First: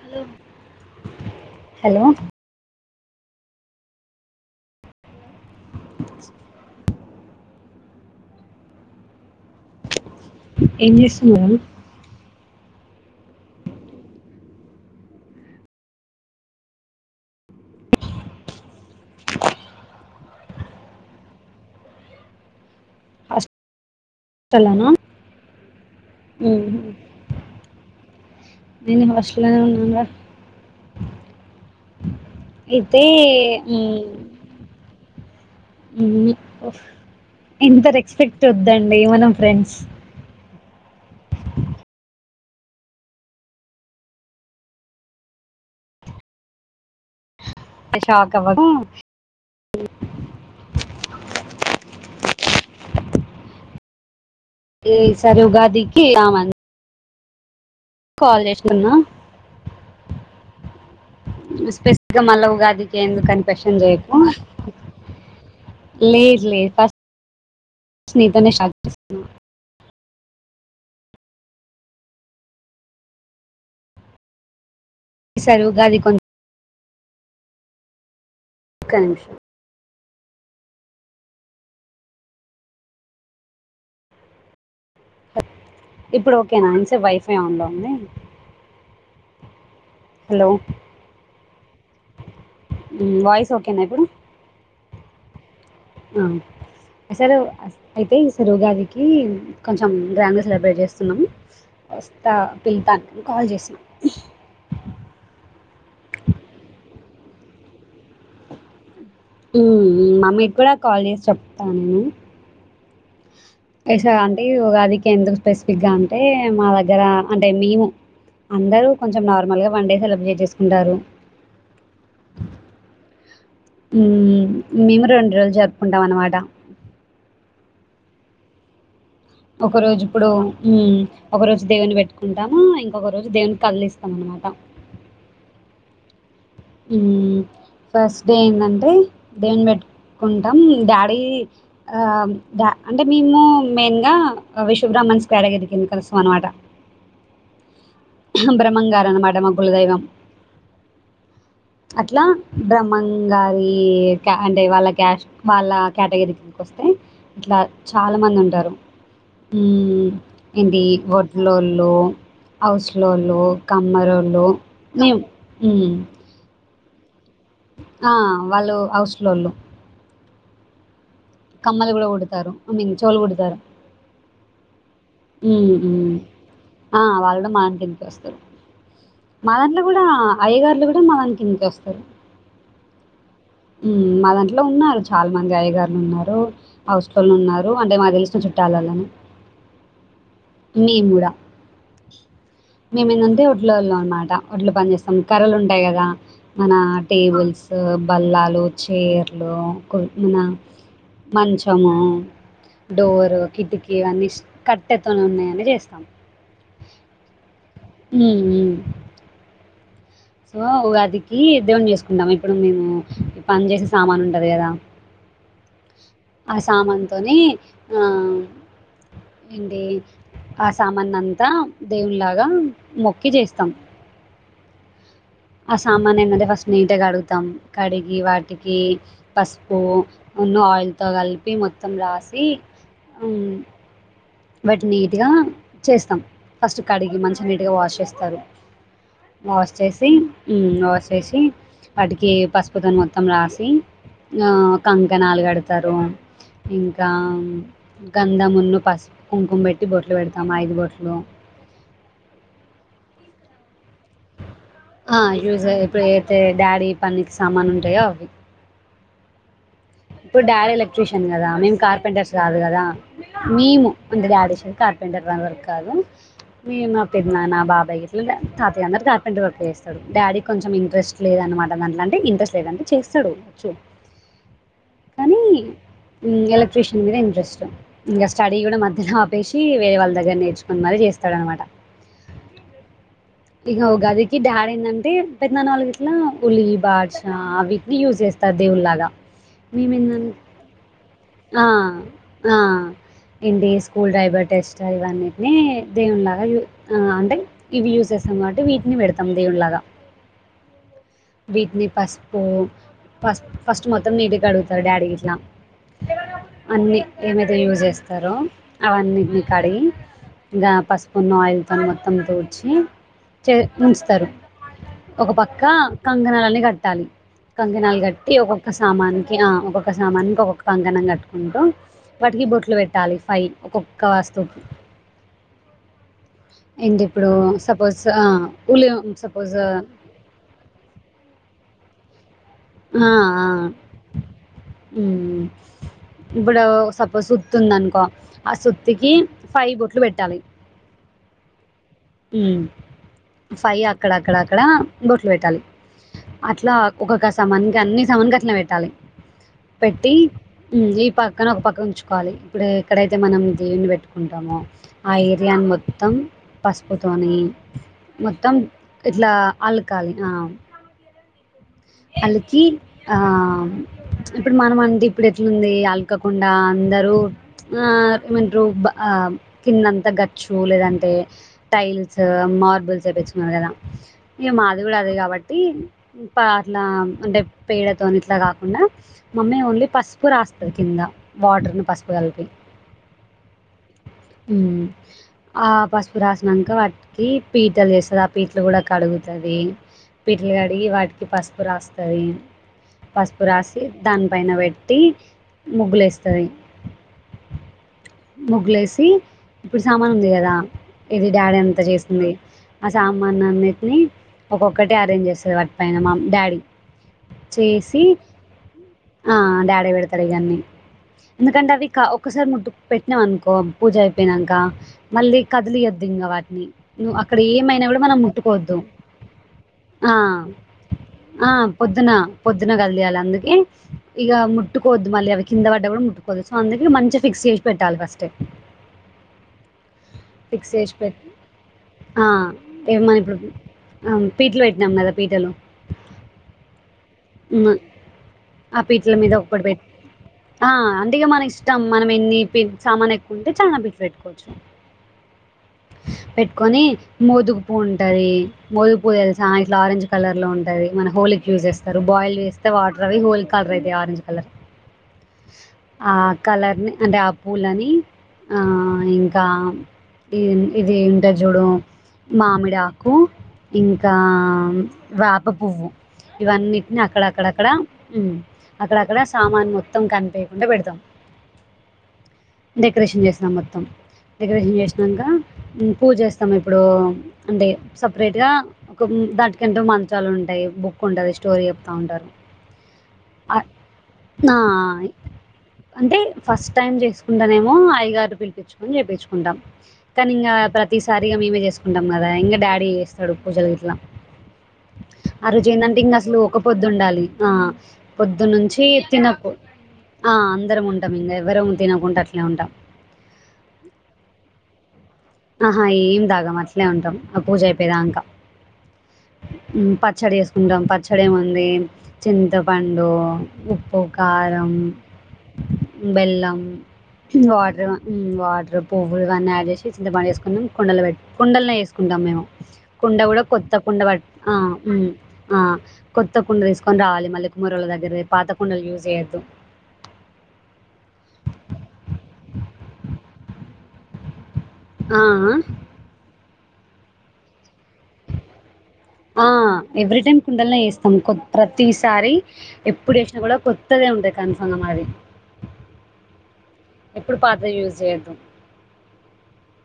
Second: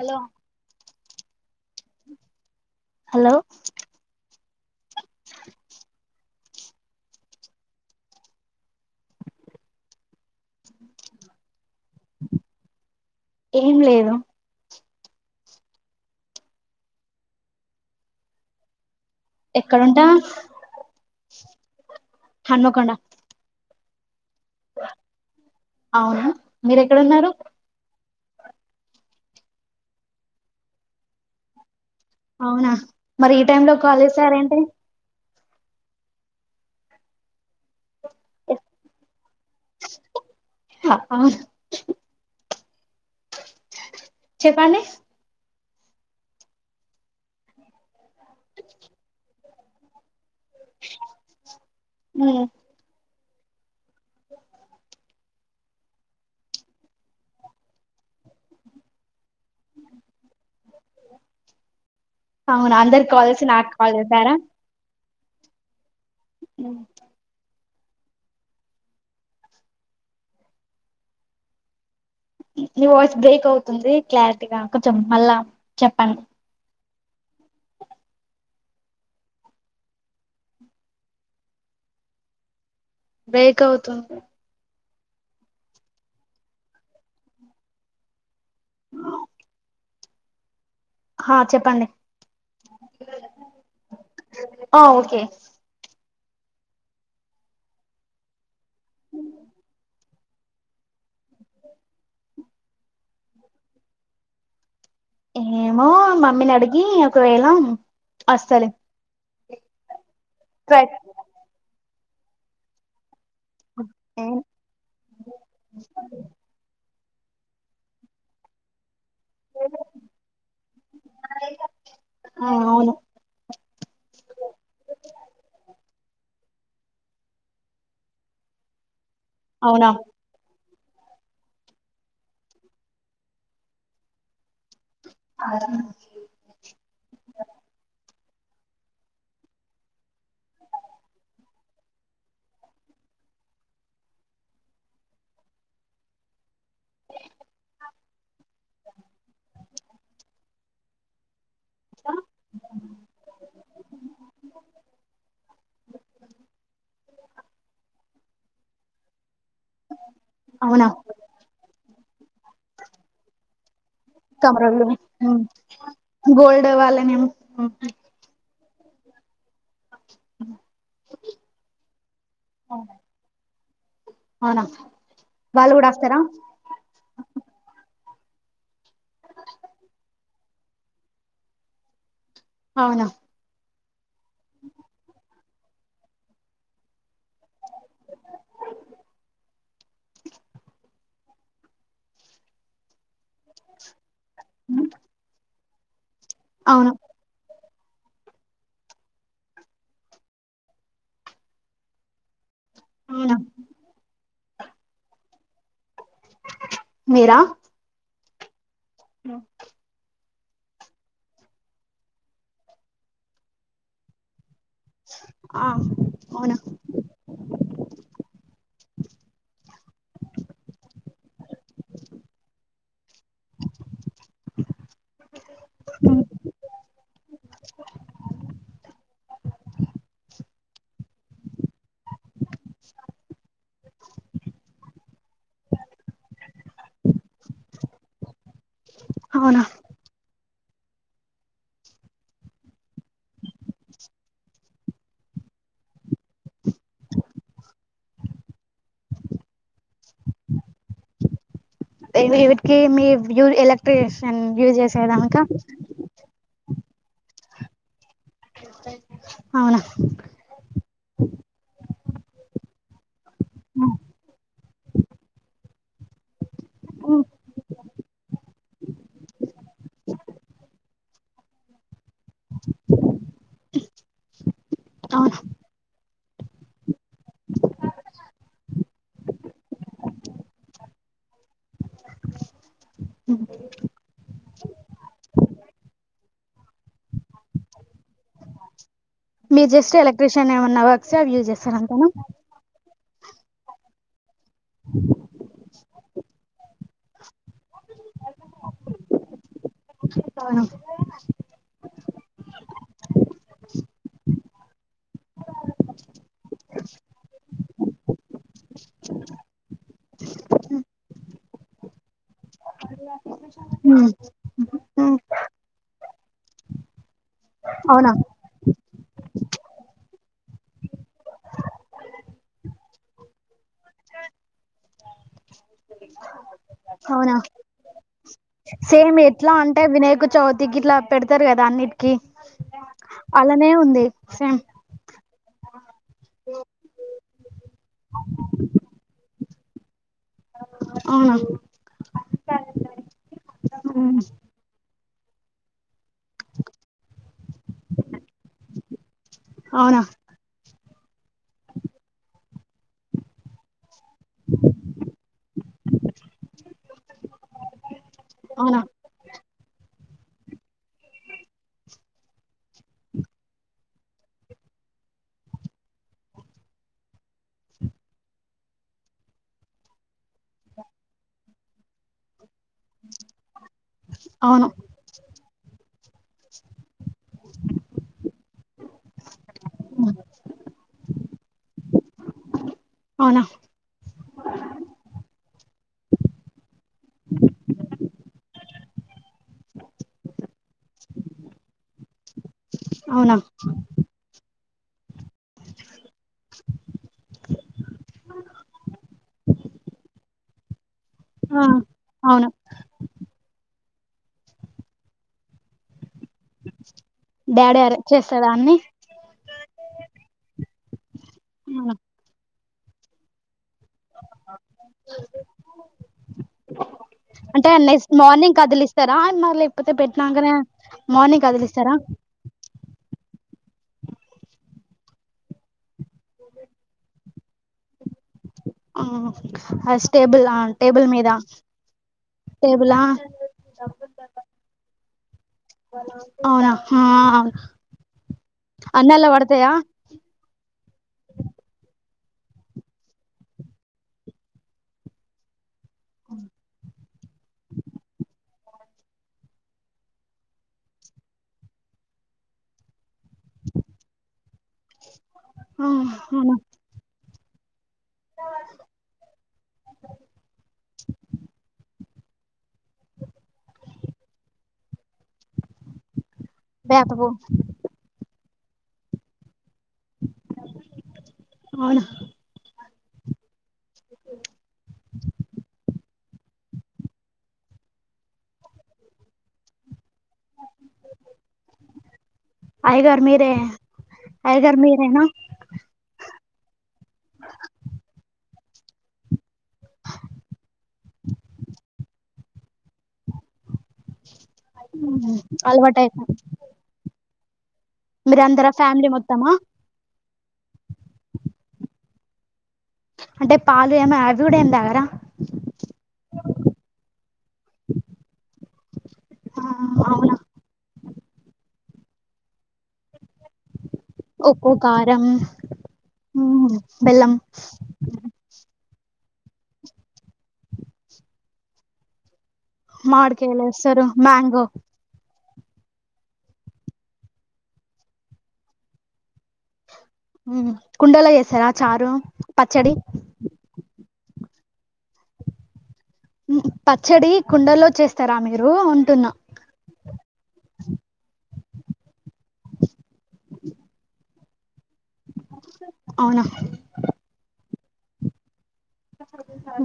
Hello hello hello ఏం చేస్తున్నారు ఏం లేదు ఎక్కడుంటా హనుమకొండ తలను అవునా ఉ మీరు ఎక్కడున్నారు నేనే హోస్టల్ లోనే ఉన్నాను గా అవునా మరి ఈ టైం లో కాల్ చేశారేంటి ఉ ఇంత రెస్పెక్ట్ వద్దండి మనం ఫ్రెండ్స్ అవును చెప్పండి షాక్ అవ్వదు ఉ ఆ ఈ సరి ఉగాదికి రామను కాల్ చేస్తున్న స్పెసిఫిక్ గా మళ్ళ అవునా ఉగాదికి అందరికి ఎందుకు కాల్ అని చేసి నాకు కన్పెషన్ కాల్ చేయకు చేసారా లేదు లేదు ఫస్ట్ నీతోనే స్టార్ట్ నీ వాయిస్ బ్రేక్ అవుతుంది క్లారిటీగా కొంచెం మళ్ళా ఈసారి ఉగాది చెప్పండి కొంచెం ఒక నిమిషం బేక్ అవుతుంది ఇప్పుడు ఓకే నా ఇన్సేపు వైఫై ఆన్లో ఉంది అ హలో వాయిస్ ఓకేనా ఇప్పుడు ఆ ఓకే ఆ సార్ అయితే ఈ సారి ఉగాదికి కొంచం గ్రాండ్ గా సెలబ్రేట్ చేస్తున్నాం వస్తా పిలితా కాల్ చేసాను ఏమో మమ్మీని అడిగి ఒకవేళ వస్తా లే మమ్మీ కూడా కాల్ చేసి చెప్తా నేను అంటే ఉగాదికి ఎందుకు స్పెసిఫిక్ గా అంటే మా దగ్గర అంటే మేము అందరూ కొంచెం నార్మల్గా వన్ డే సెలబ్రేట్ చేసుకుంటారు ఆ అవును మేము రెండు రోజులు జరుపుకుంటాం అనమాట ఒక అవునా రోజు ఇప్పుడు ఒక రోజు దేవుని పెట్టుకుంటాము ఇంకొక రోజు దేవుని తళ్లిస్తాం అనమాట అద ఫస్ట్ డే ఏంటంటే దేని బట్టు కుంటాం డాడీ ఆ అంటే మేము మెయిన్ గా విశభ్రా మన కేడగ ఎరికింది కలుసం అనమాట [inaudible] బ్రహ్మంగారూ అనమాట మా గులదైవం అట్లా బ్రహ్మంగారి అంటే వాళ్ళ కష్ వాళ్ళ కేటగిరకి వస్తే ఇట్లా చాలా మంది ఉంట ఉంటారు ఏంటి అవునా వడ్లోళు హౌస్లోలు గోల్డ్ వాళ్ళనేం వాళ్ళు హౌస్ లోళ్ళు అ కమ్మలు కూడా కుడతారు ఐ మీన్ చెవులు కుడతారు అవునా ఉ వాళ్ళు కూడా వస్తారా ఆ వాళ్ళు మా దాని కిందకి వస్తారు మా దాంట్లో గూడా అయ్యగార్లు కూడా మ దాని కిందకి వస్తారు అవునా మా దాంట్లో ఉన్నారు చాలా మంది అయ్యగారులు ఉన్నారు హౌస్కలు ఉన్నారు అంటే మా తెలుసు చుట్టాలల్లని మేము కూడా మేమెంది ఉంటే ఒడ్లోల్లం అనమాట ఒట్లు పని చేస్తాం కర్రలు ఉంట ఉంటాయి కదా మన అవును టేబుల్స్ బల్లాలు చీర్లు కొ మన మంచము డోర్ అవునా కిటికీ ఇవన్నీ కట్టెతోనే ఉన్నాయని చేస్తాం మీరా హ లో సో ఉగాదికి దేవున్ జేసుకుందామ ఇప్పుడు మేము పని జేసే సామాను ఉంటది దా ఆ అవునా ఆ సామాన్ తోనీ ఆ ఇందే ఆ సామాన్ అంతా దేవున్ లాగా మొక్కి జేస్తాం ఆ సామాన్ ఎన్నది ఫస్ట్ నీట్ కడుగుతాం కడిగి వాటికీ పసుపు నున్ను ఆయిల్తో కలిపి మొత్తం రాసి వాటి నీటిగా చేస్తాం ఫస్ట్ కడిగి మంచి నీటిగా వాష్ చేస్తారు అవునా మాస్ చేసి ఊమ్ ఆసేసి వాటికి పసుపుతోన్ మొత్తం రాసి ఆ కంకణాలు కడతారు ఇంకా గంధమును, పసుపు కుంకుం పెట్టి బొట్లు పెడతాం ఐదు బొట్లు. ఏమేమిటికి? మీర్ యు ఎలక్ట్రీషియన్ యూజ్ చేసేదానిక. పందికి సామాను ఉంటయో అవి. నేను కూడ రాను ఇప్పుడు డాడీ ఎలక్ట్రీషన్ కదా, మేము కార్పెంటర్స్ కాదు కదా, మేము అంటే డాడ్ ఏ చె కార్పెంటర్ అందరికి కాదు మేము పెదనాన్న నా బాబాయ్ గట్లా తాతయ్య అందరు కార్పెంటరీ వర్క్ చేస్తాడు డాడీ కొంచం ఇంట్రెస్ట్ లేద అనమాట అంటే ఇంట్రెస్ట్ లేదంటే చేస్తడు చే అ ఎలక్ట్రిషియ మీద ఇంట్రెస్ట్ ఇంకా స్టడీ కూడా మధ్యన ఆపేసి వేరే వాళ్ళ దగ్గర నేర్చుకుని మరి చే ఇస్తాడు అనమాట ఇక గన్ డాడ్ ఏంటంటే పెద్దనాన్న వాళ్ళు గిట్ల ఉల్లి బాధషా అవిని యూజ్ చేస్తారు దేవుళ్ లాగా మీరు జస్ట్ ఎలక్ట్ర్రిషియన్ ఏమన్నా వర్క్స అవి యూజ్ చేస్తారు అంతెన ఇంటి స్కూల్ డైబటేస్ట్ ఇవన్నిటిని దేవుని లాగ అంటే ఇవి యూస్ [unintelligible] వీటిని పెడతాం దేవుని లాగా ఆ వీటిని పసుపు పసుపు ఫస్ట్ మొత్తం నీటికి కడుగుతారు డాడీ [unintelligible] అన్నీ ఏమైతే యూజ్ చేస్తారో అవన్నిటిని కడిగి ఇంకా పసుపున్న ఆయిల్తో మొత్తం తుడ్చి చే ఉంచుతారు ఒక పక్క కంకణాలని కట్టాలి కంకణాలు అవునా అవునా కట్టి ఒక్కొక్క సామాన్నికి ఆ ఒక్కొక్క సామానికి ఒక్కొక్క కంకణం కట్టుకుంటూ వాటికి బొట్లు పెట్టాలి ఫై ఒక్కొక్క వస్తువుకి ఏంటి ఇప్పుడు అవునా సపోజ్ ఆ సేమ్ ఎట్లా అంటే వినాయక చవితికి ఇట్లా పెడతారు కదా అన్నిటికిీ అలానే ఉంది సేమ్ [unintelligible] ఇప్పుడు సపోజ్ సుత్తి ఉందనుకో ఆ సుత్తికి ఫైవ్ బొట్లు పెట్టాలి అవునా! ఊ, ఫై అక్కడ, అక్కడ, అక్కడ, బొట్లు పెట్టాలి. అట్లా ఒకొక్క సమాన్కి, అన్ని సమాన్కి అట్లా పెట్టాలి. అవునా పెట్టి ఉమ్ ఈ పక్కన ఒక పక్క ఉంచుకోవాలి. ఇప్పుడు ఎక్కడైతే, మనం దేవుని పెట్టుకుంటామో. ఆ ఏరియా మొత్తం. పసుపుతోని, మొత్తం అవునా ఇట్లా అలకాలి. అ అలికి ఆ ఇప్పుడు, మనం అంటే ఇప్పుడు ఎట్లుంది. అలకకుండా అందరూ, ఆ మన రుబా అ కిందంత గచ్చు లేదంటే, టైల్స్ మార్బుల్స్ తే చ్చుకున్నారు గదా! ఇగా, అవును మాది గూడా అదే కాబట్టి పా ఇట్లా అంటే పేడతో ఇట్లా కాకుండా, మమ్మీ ఓన్లీ పసుపు రాస్తది. కింద వాట్ రెండు పసుపు కలిపి అవునా! మ్ ఆ పసుపు రాసినంక, వాటికి పీటలు ఎస్తరు. ఆ పీటలు గూడా క కడుగుతాది. పిటలు కడిగి వాటికి పసుపు రాస్తది. అవునా పసుపు రాసి, దానిపైన పెట్టి ముగ్గులేస్తది. ముగ్గులేసి. ఇప్పుడు సామాను ఉంది. గదా ఇది ఆ! డాడీ అంతా చేసింది. అవును. ఆ సామాన్ అన్నిటిని, ఒక్కొక్కటి అరేంజ్ చేస్తది. వాటి పైన మా డాడీ డాడీ అరే చేసి, చేస్తాడా అన్నీ? ఆ డాడీ పెడతడు. ఇగా అన్నీ ఎందుకంటే, అవి అవునా! క ఒక్కసారి ముట్టు పెట్నాం అనుకో, పూజ అయిపోయినాక, మళ్ళీ కదిలియొద్ దింగవాటిని. ను అక్కడ అంటే ఏమైన గూడా, నెక్స్ట్ మనం ముట్టుకో మార్నింగ్ ఓద్దు. కదిలిస్తారా? మరి లేకపోతే ఆ పెట్టినాంకనే మార్నింగ్ ఆ కదిలిస్తారా? పొద్దున, పొద్దున కదిలియాలా. అందుకే ఇగా ముట్టుకోవద్దు. మళ్ళీ అవి కింద పడ్డ గూడా ముట్టుకోవద్దు, సో అందుకె మంచిగా ఫిక్స్ చేసి పెట్టాలి. ఫస్ట్ ఎ ఆ ఫస్టేబుల్, ఆ టేబుల్ మీద ఆ ఏ టేబులా? [unintelligible] మనం ఇప్పుడు ఆ పీట్లు పెట్టినాం గదా! అవునా! ఆ ఉమ్, ఆ అన్నీ పీటల అల్లా మీద ఒకటి పడతయా. పెట్టి ఆ అంటే గా, మన ఇష్టం మనం ఎన్ని పి సామాను, ఎక్కువ ఉంటే చాలా పి పెట్టుకోవచ్చు. పెట్టుకొని. మోదుగు పూ ఉంటది. మోదుగు పూ తెలుసా! ఇట్లా ఆరెంజ్ కలర్ లో ఉంటది. మన హోలీ కి యూస్ చేేస్తారు. బ ఆయిల్ వేస్తే వాటర్ అవి, హోల్ కలర్ అయిత యి ఆరెంజ్ కలర్. ఆ కలర్ని అంటే, ఆ పూలని ఆ ఇంకా. ఇ ఇది ఇంట జుడు మామిడాకు ఇంకా, ఆ వేప పువ్వు. ఇవన్నిటిని, అక్కడ వేపపూ అక్కడక్కడ, ఊ అక్కడక్కడ సామాన్ మొ కనిపియకుండా పెడతాం. అవునా! డెకరేషన్ చేస్తాం. మొత్తం డెకరేషన్, చేసినాక. ఊ పూజ చేస్తాం. ఇప్పుడు అంటే సపరేట్ గా ఒక దాటికంటే మంత చాలా ఉంటాయి. బుక్ ఉండదు, స్టోరీ చెప్త ఉంటారు. అయ్యగారు మీరే అట్ నా అయ్యగారు మీరేనా? అంటే ఫస్ట్ టైం చేసుకుంటే నేమో, అయ్యగారు పిలిపిచ్చుకొని చేపిచ్చుకుంటాం. కానీ, ఇంగా ప్రతిసారిగా మేమే చేసుకుంటాం, గదా ఇంగా డాడీ చేస్తాడు. పూజలు ఇట్లా హ్మ్. ఆ రోజు ఏందంటే, ఇంగా అసలు అలవాటయిపోయింది. ఒకపోద్దుఉండాలి. ఆ మీరందరా పొద్దునుంచి, ఫ్యామిలీ తినకు మొత్తమా? ఆ అందరం ఉంటాం. ఇంగా ఎవరం తినకుంట అట్లా. నేన్ ఉంటాం. అంటే పాలు, ఏమి అవి గూడా ఏమి తాగరా? ఆహా, ఏం తాగం అట్లే ఉంటాం. ఆ పూజ అయిపోయిదంకా. ఆ! మ్ అవునా! పచ్చడి చేసుకుంటాం. పచ్చడి ఏముంది, చింతపండు ఉప్పు, ఉప్పు, కారం కారం, బెల్లం హ్మ్. బెల్లం వాటర్ [unintelligible] వాటర్ పో గుడివాన్ని యాడ్ చేసి చింతపం వేసుకున్నాం కుండలు పెట్టి కుండలనే వేసుకుంటాం మేము కుండ కూడా మామిడికాయలు కొత్త కుండ వేస్తారు పట్ ఆ మ్యాంగో ఉమ్ ఆ కొత్త కుండ తీసుకొని రావాలి మల్ల కుమ్మరుల దగ్గర పోయి పాత కుండలు యూజ్ చేయ్యద్దు ఉమ్ కుండలో చేసారా చారు పచ్చడి ఆ ఆ ఉమ్ పచ్చడి కుండల్లో చేస్తారా మీరు అంటున్నా ఆ ఎవ్రీ టైమ్ కుండలనే వేస్తాం కొబ్ ప్రతిసారి ఎప్పుడు వేసినా కూడా కొత్తదే ఉంటాయి కన్ఫాంగ మాది అవునా ఎప్పుడు పాతది యూజ్ చేయొదు ఒకసారి చూసావా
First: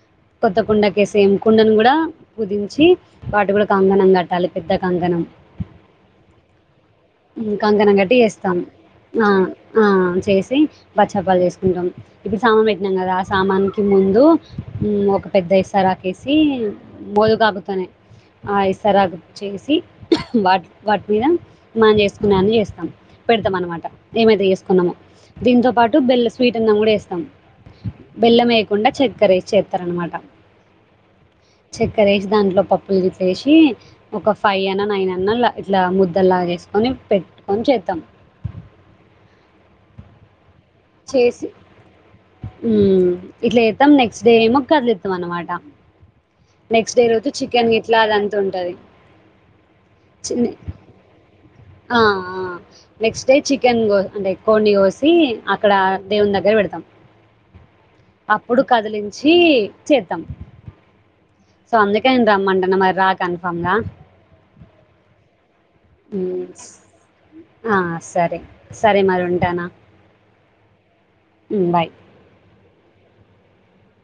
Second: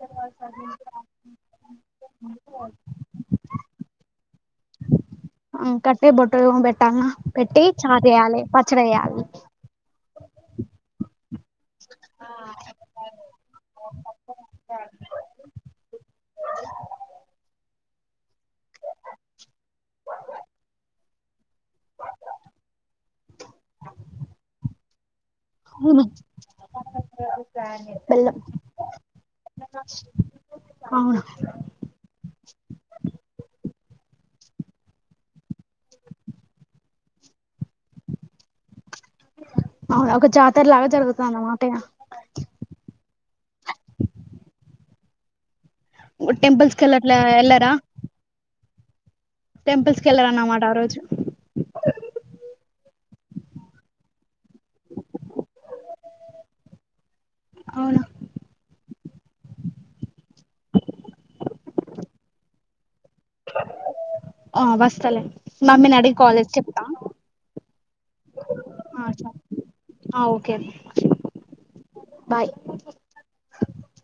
[unintelligible] కొత్త కుండకేసేం కుండను కూడా పుదించి వాటి కూడా కంకణం కట్టాలి పెద్ద కంకణం ఆ కట్టి బొట్టు ఏమో పెట్ ఉమ్ కంకణం గటి వేస్తాం వేయాలి ఆ ఆ చేసి బచ్చపాలు చేసుకుంటాం ఇప్పుడు సామాన్ పెట్టినాం కదా ఆ సామాన్నికి ముందు పెద్ద ఇసరకు వేసి మోదు కాపుతోనే ఆ ఇసరాకు చేసి వాటి వాటి మీద మనం చేసుకున్నాన్ని చేస్తాం పెడతాం అనమాట ఏమైతే చేసుకున్నామో దీంతో పాటు బెల్ల స్వీట్ అన్నం కూడా వేస్తాం బెల్లం వేయకుండా చక్కరే ఏసి చేస్తారనమాట అవును చక్కర వేసి దాంట్లో పప్పులు తీసేసి ఒక ఫైవ్ అయినా నైన్ అన్నా ఇట్లా ముద్దలులాగే చేస్ నీ పెట్టుకొని చేస్తాం అవును ఒక జాత్ చేసి ఇట్లా ఎస్తాం నెక్స్ట్ డే మో కార్ల్ చేస్తాం అనమాట టెంపుల్స్ కి నెక్స్ట్ డే వెళ్ళట్లే రోజు వెళ్ళరా చికెన్ గిట్లాగా దంతా ఉంటది టెంపుల్స్ కి చిన్ని వెళ్లరన్నమాట ఆ రోజు ఆ ఆ నెక్స్ట్ డే చికెన్ కో అంటే కోడి కోసి అక్కడ దేవుని దగ్గర పెడతాం అవునా అప్పుడు కదిలించి చేతాం సందికతేమంటున మరి రా కన్ఫర్మ్‌గా. ఆ వస్తలే మమ్మీని అడిగి కాల్ హ్మ్. చేసి చెప్తా ఆ సరే సరే మరి ఉంటానా ఆ ఓకే హ్మ్. బాయ్. బాయ్